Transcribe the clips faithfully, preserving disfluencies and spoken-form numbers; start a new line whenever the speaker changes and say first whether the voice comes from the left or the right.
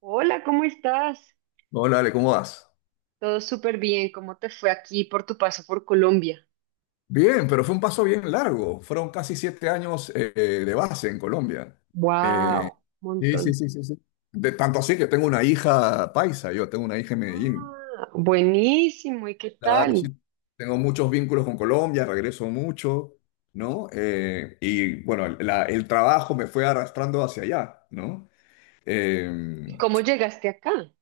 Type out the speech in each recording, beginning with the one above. right: Hola, ¿cómo estás?
left: Hola, Ale, ¿cómo vas?
right: Todo súper bien. ¿Cómo te fue aquí por tu paso por Colombia?
left: Bien, pero fue un paso bien largo. Fueron casi siete años eh, de base en Colombia. Eh,
right: Wow,
left: sí, sí,
right: montón.
left: sí, sí, sí. De tanto así que tengo una hija paisa, yo tengo una hija en Medellín.
right: Ah, buenísimo. ¿Y qué
left: Claro, sí.
right: tal?
left: Tengo muchos vínculos con Colombia, regreso mucho, ¿no? Eh, y bueno, el la- el trabajo me fue arrastrando hacia allá, ¿no? Eh,
right: ¿Y cómo llegaste acá?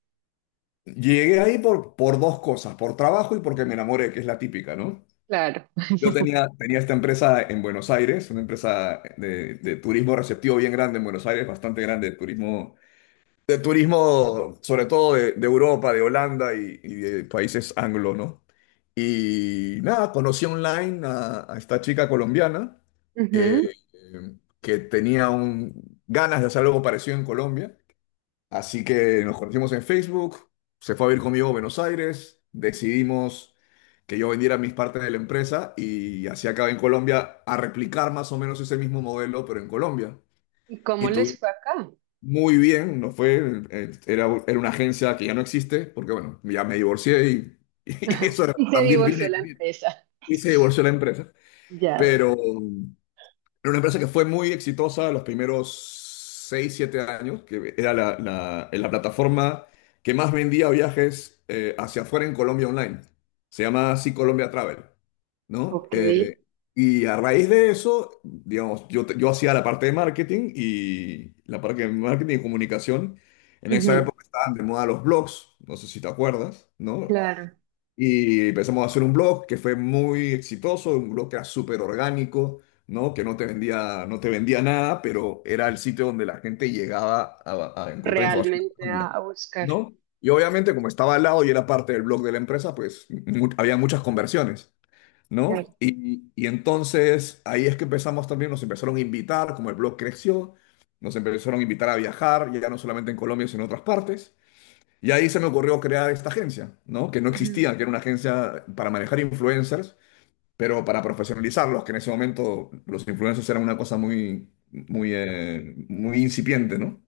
left: Llegué ahí por, por dos cosas, por trabajo y porque me enamoré, que es la típica, ¿no?
right: Claro.
left: Yo tenía, tenía esta empresa en Buenos Aires, una empresa de, de turismo receptivo bien grande en Buenos Aires, bastante grande, de turismo, de turismo sobre todo de, de Europa, de Holanda y, y de países anglo, ¿no? Y nada, conocí online a, a esta chica colombiana eh,
right: Ujú.
left: eh, que tenía un- ganas de hacer algo parecido en Colombia. Así que nos conocimos en Facebook, se fue a vivir conmigo a Buenos Aires, decidimos que yo vendiera mis partes de la empresa y así acabé en Colombia a replicar más o menos ese mismo modelo, pero en Colombia.
right: ¿Y
left: Y
right: cómo
left: bien.
right: les
left: Tú,
right: fue acá?
left: muy bien, nos fue, eh, era, era una agencia que ya no existe, porque bueno, ya me divorcié y, y eso era-
right: Y se
left: también
right: divorció
left: viene,
right: la empresa.
left: y se divorció la empresa,
right: Ya.
left: pero era una empresa que fue muy exitosa los primeros seis siete años, que era la, la- la plataforma que más vendía viajes eh, hacia afuera en Colombia online. Se llama así Colombia Travel, ¿no?
right: Ok.
left: Eh, y a raíz de eso, digamos, yo, te- yo hacía la parte de marketing y la parte de marketing y comunicación. En esa
right: Ujú,
left: época estaban de moda los blogs, no sé si te acuerdas, ¿no?
right: claro.
left: Y empezamos a hacer un blog que fue muy exitoso, un blog que era súper orgánico, ¿no? Que no te vendía, no te vendía nada, pero era el sitio donde la gente llegaba a, a encontrar información de
right: Realmente a,
left: Colombia,
right: a buscar.
left: ¿no? Y obviamente, como estaba al lado y era parte del blog de la empresa, pues mu- había muchas conversiones,
right: Claro.
left: ¿no? Y, y entonces ahí es que empezamos también, nos empezaron a invitar, como el blog creció, nos empezaron a invitar a viajar, ya no solamente en Colombia, sino en otras partes. Y ahí se me ocurrió crear esta agencia, ¿no? Que no
right: Ujú.
left: existía, que era una agencia para manejar influencers, pero para profesionalizarlos, que en ese momento los influencers eran una cosa muy, muy, eh, muy incipiente, ¿no?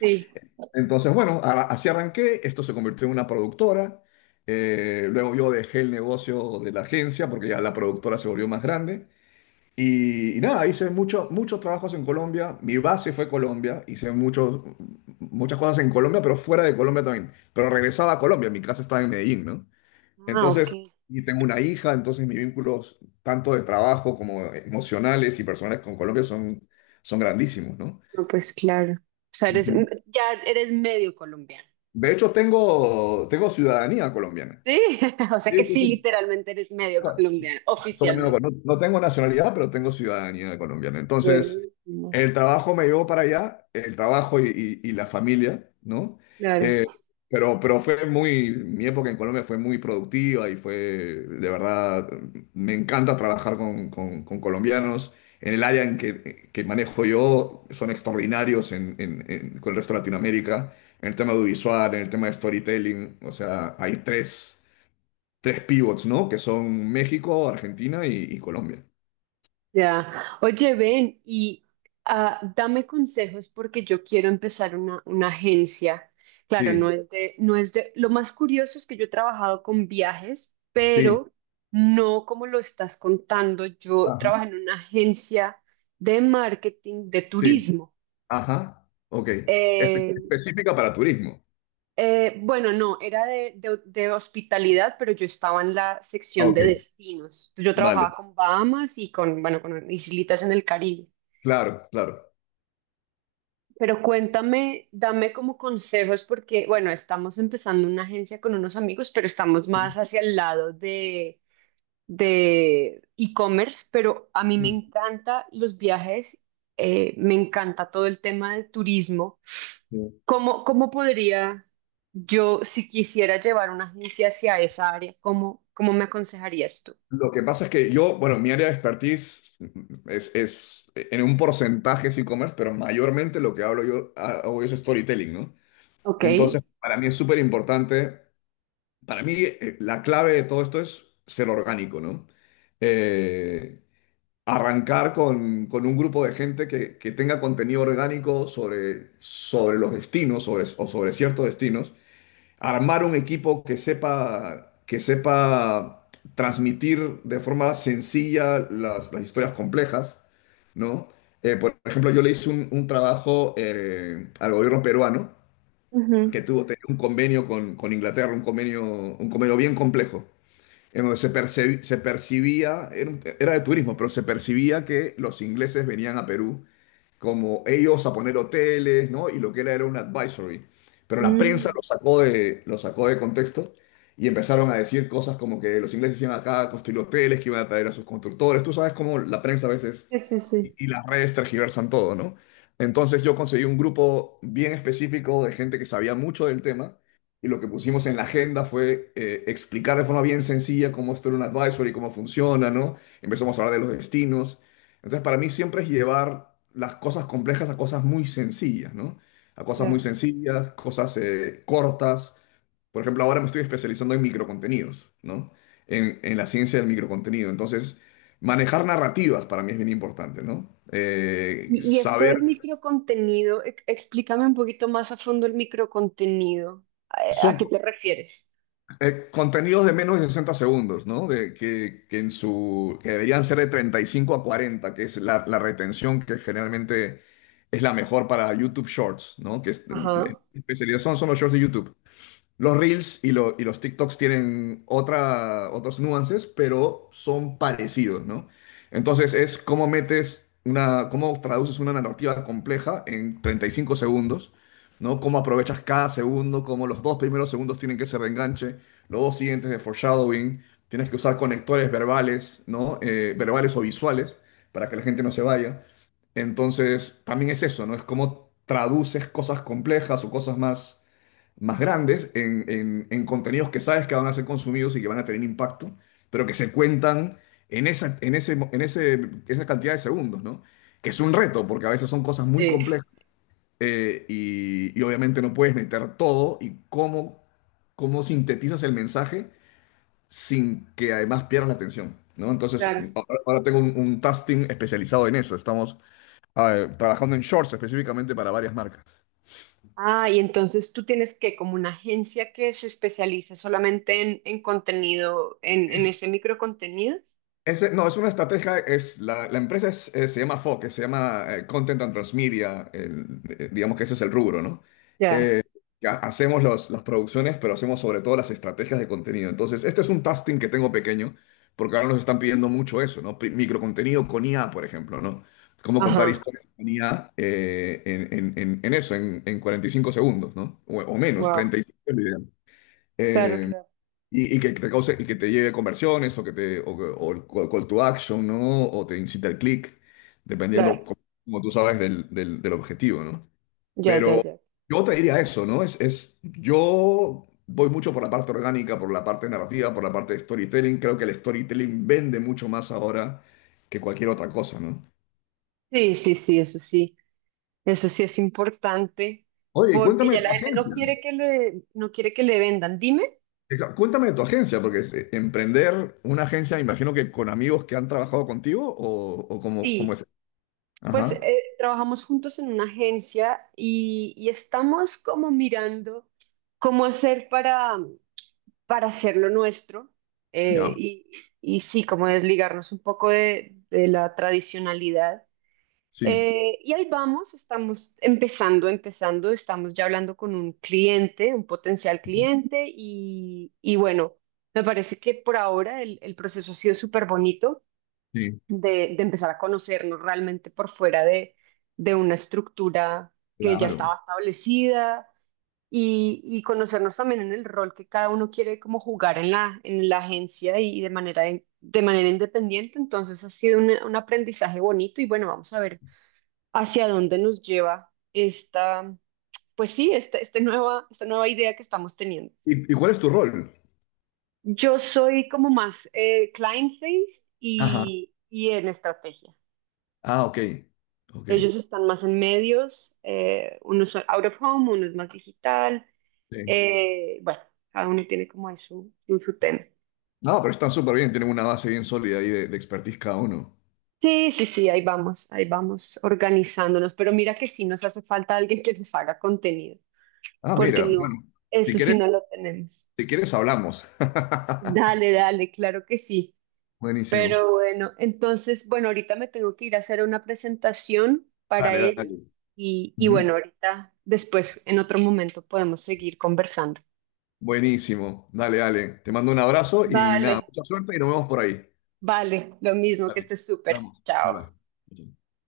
right: Sí.
left: Entonces, bueno, a- así arranqué, esto se convirtió en una productora. Eh, luego yo dejé el negocio de la agencia porque ya la productora se volvió más grande y, y nada, hice mucho- muchos trabajos en Colombia. Mi base fue Colombia. Hice muchos, muchas cosas en Colombia, pero fuera de Colombia también. Pero regresaba a Colombia. Mi casa estaba en Medellín, ¿no?
right: Ah, ok.
left: Entonces, y tengo una hija, entonces mis vínculos, tanto de trabajo como emocionales y personales con Colombia, son, son grandísimos, ¿no?
right: No, pues claro. O sea, eres,
left: Ujú.
right: ya eres medio colombiano.
left: De hecho, tengo, tengo ciudadanía colombiana.
right: Sí, o sea que
left: Sí, sí,
right: sí,
left: sí.
right: literalmente eres medio colombiano,
left: Soy No,
right: oficialmente.
left: no tengo nacionalidad, pero tengo ciudadanía colombiana. Entonces,
right: Buenísimo,
left: el trabajo me llevó para allá, el trabajo y, y- y la familia, ¿no?
right: claro,
left: Eh, pero, pero fue muy, mi época en Colombia fue muy productiva y fue, de verdad, me encanta trabajar con, con- con colombianos. En el área en que, que manejo yo, son extraordinarios en, en- en- con el resto de Latinoamérica, en el tema audiovisual, en el tema de storytelling, o sea, hay tres tres pivots, ¿no? Que son México, Argentina y, y Colombia.
right: ya. Oye, ven y ah, dame consejos porque yo quiero empezar una, una agencia. Claro, no
left: Sí,
right: es de, no es de, lo más curioso es que yo he trabajado con viajes,
left: sí,
right: pero no como lo estás contando. Yo
left: ajá,
right: trabajé en una agencia de marketing de
left: sí,
right: turismo.
left: ajá, ok. Espe-
right: Eh,
left: específica para turismo.
right: Eh, bueno, no, era de, de- de hospitalidad, pero yo estaba en la
left: Ah,
right: sección
left: ok,
right: de destinos. Yo trabajaba
left: vale,
right: con Bahamas y con, bueno, con islitas en el Caribe.
left: claro, claro.
right: Pero cuéntame, dame como consejos porque, bueno, estamos empezando una agencia con unos amigos, pero estamos más
left: Sí,
right: hacia el lado de e-commerce, pero a mí me
left: sí,
right: encanta los viajes, eh, me encanta todo el tema del turismo.
left: sí.
right: ¿Cómo, cómo podría yo, si quisiera llevar una agencia hacia esa área, cómo, cómo me aconsejarías tú?
left: Lo que pasa es que yo, bueno, mi área de expertise es, es en un porcentaje es e-commerce, pero mayormente lo que hablo yo hago es storytelling, ¿no?
right: Ok.
left: Entonces, para mí es súper importante, para mí eh, la clave de todo esto es ser orgánico, ¿no? Eh, arrancar con, con un grupo de gente que, que tenga contenido orgánico sobre, sobre los destinos sobre, o sobre ciertos destinos, armar un equipo que sepa, que sepa transmitir de forma sencilla las, las historias complejas, ¿no? Eh, por ejemplo, yo le hice un, un trabajo eh, al gobierno peruano que
right: Ujú.
left: tuvo tenía un convenio con, con Inglaterra, un convenio, un convenio bien complejo en donde se, percebi- se percibía, era, un- era de turismo, pero se percibía que los ingleses venían a Perú como ellos a poner hoteles, ¿no? Y lo que era era un advisory. Pero la prensa lo
right: Mm.
left: sacó de, lo sacó de contexto y empezaron a decir cosas como que los ingleses iban acá a construir hoteles, que iban a traer a sus constructores. Tú sabes cómo la prensa a veces
right: Sí, sí,
left: y
right: sí.
left: y las redes tergiversan todo, ¿no? Entonces yo conseguí un grupo bien específico de gente que sabía mucho del tema y lo que pusimos en la agenda fue eh, explicar de forma bien sencilla cómo esto era un advisory, cómo funciona, ¿no? Empezamos a hablar de los destinos. Entonces para mí siempre es llevar las cosas complejas a cosas muy sencillas, ¿no? A cosas muy
right: Ya.
left: sencillas, cosas eh, cortas. Por ejemplo, ahora me estoy especializando en microcontenidos, ¿no? En, en la ciencia del microcontenido. Entonces, manejar narrativas para mí es bien importante, ¿no? Eh,
right: Y, y esto
left: saber,
right: del microcontenido, e- explícame un poquito más a fondo el microcontenido. ¿A, a
left: son
right: qué
left: co-
right: te refieres?
left: eh, contenidos de menos de sesenta segundos, ¿no? De, que, que en su, que deberían ser de treinta y cinco a cuarenta, que es la, la retención que generalmente es la mejor para YouTube Shorts, ¿no? Que es, en- en
right: Ajá.
left: especialidad son, son los shorts de YouTube. Los Reels y, lo- y los TikToks tienen otra, otros nuances, pero son parecidos, ¿no? Entonces es cómo metes una, cómo traduces una narrativa compleja en treinta y cinco segundos, ¿no? Cómo aprovechas cada segundo, cómo los dos primeros segundos tienen que ser de enganche, los dos siguientes de foreshadowing, tienes que usar conectores verbales, ¿no? Eh, verbales o visuales para que la gente no se vaya. Entonces, también es eso, ¿no? Es cómo traduces cosas complejas o cosas más más grandes en, en- en contenidos que sabes que van a ser consumidos y que van a tener impacto, pero que se cuentan en esa, en ese, mo- en ese, esa cantidad de segundos, ¿no? Que es un reto, porque a veces son cosas muy
right: Sí,
left: complejas, eh, y, y obviamente no puedes meter todo y cómo, cómo sintetizas el mensaje sin que además pierdas la atención, ¿no? Entonces,
right: claro.
left: a- ahora tengo un, un task team especializado en eso. Estamos ah, trabajando en shorts específicamente para varias marcas.
right: Ah, y entonces tú tienes que, como una agencia que se especializa solamente en, en contenido, en, en ese microcontenido.
left: Ese- no, es una estrategia, es, la, la empresa es- eh, se llama F O C, se llama eh, Content and Transmedia, el- eh, digamos que ese es el rubro, ¿no?
right: Ya,
left: Eh, ya hacemos los- las producciones, pero hacemos sobre todo las estrategias de contenido. Entonces, este es un tasking que tengo pequeño, porque ahora nos están pidiendo mucho eso, ¿no? Pi- Microcontenido con I A, por ejemplo, ¿no? Cómo contar
right: ajá,
left: historias con I A eh, en, en- en- en eso, en, en cuarenta y cinco segundos, ¿no? O, o menos,
right: wow,
left: treinta y cinco es lo
right: claro,
left: ideal.
right: claro,
left: Y, y que te cause, y que te lleve conversiones o que te o, que- o el call call to action, ¿no? O te incita al clic,
right: claro,
left: dependiendo, co- como tú sabes, del, del- del objetivo, ¿no?
right: ya, ya,
left: Pero
right: ya.
left: yo te diría eso, ¿no? Es, es, yo voy mucho por la parte orgánica, por la parte narrativa, por la parte de storytelling. Creo que el storytelling vende mucho más ahora que cualquier otra cosa, ¿no?
right: Sí, sí, sí, eso sí, eso sí es importante,
left: Oye, y
right: porque
left: cuéntame de
right: ya la
left: tu
right: gente no
left: agencia.
right: quiere que le, no quiere que le vendan. Dime,
left: Exa- Cuéntame de tu agencia, porque es- eh, emprender una agencia, me imagino que con amigos que han trabajado contigo o, o cómo, cómo
right: sí,
left: es.
right: pues
left: Ajá.
right: eh, trabajamos juntos en una agencia y, y estamos como mirando cómo hacer para para hacerlo nuestro eh,
left: Ya,
right: y, y sí, como desligarnos un poco de, de la tradicionalidad.
left: sí,
right: Eh, y ahí vamos, estamos empezando, empezando, estamos ya hablando con un cliente, un potencial cliente y, y bueno, me parece que por ahora el, el proceso ha sido súper bonito
left: sí,
right: de, de empezar a conocernos realmente por fuera de, de una estructura que ya
left: claro.
right: estaba establecida y, y conocernos también en el rol que cada uno quiere como jugar en la, en la agencia y, y de manera, de, de manera independiente. Entonces ha sido un, un aprendizaje bonito y bueno, vamos a ver hacia dónde nos lleva esta, pues sí, esta, este nueva, esta nueva idea que estamos teniendo.
left: ¿Y, y cuál es tu rol?
right: Yo soy como más eh, client face
left: Ajá.
right: y, y en estrategia.
left: Ah, ok, ok,
right: Ellos están más en medios, eh, unos son out of home, uno es más digital.
left: sí.
right: Eh, bueno, cada uno tiene como ahí su, su su tema.
left: No, pero están súper bien, tienen una base bien sólida ahí de, de expertise cada uno.
right: Sí, sí, sí, ahí vamos, ahí vamos organizándonos, pero mira que sí nos hace falta alguien que les haga contenido,
left: Ah,
right: porque
left: mira, bueno,
right: no,
left: si
right: eso sí
left: quieres,
right: no lo tenemos.
left: si quieres hablamos.
right: Dale, dale, claro que sí.
left: Buenísimo.
right: Pero bueno, entonces, bueno, ahorita me tengo que ir a hacer una presentación para
left: Dale,
right: ellos
left: dale.
right: y, y bueno,
left: Ujú.
right: ahorita después, en otro momento, podemos seguir conversando.
left: Buenísimo. Dale, dale. Te mando un abrazo y nada,
right: Vale,
left: mucha suerte y nos vemos por ahí.
right: vale, lo mismo, que
left: Dale,
right: estés súper.
left: hablamos. Bye,
right: Chao.
left: bye.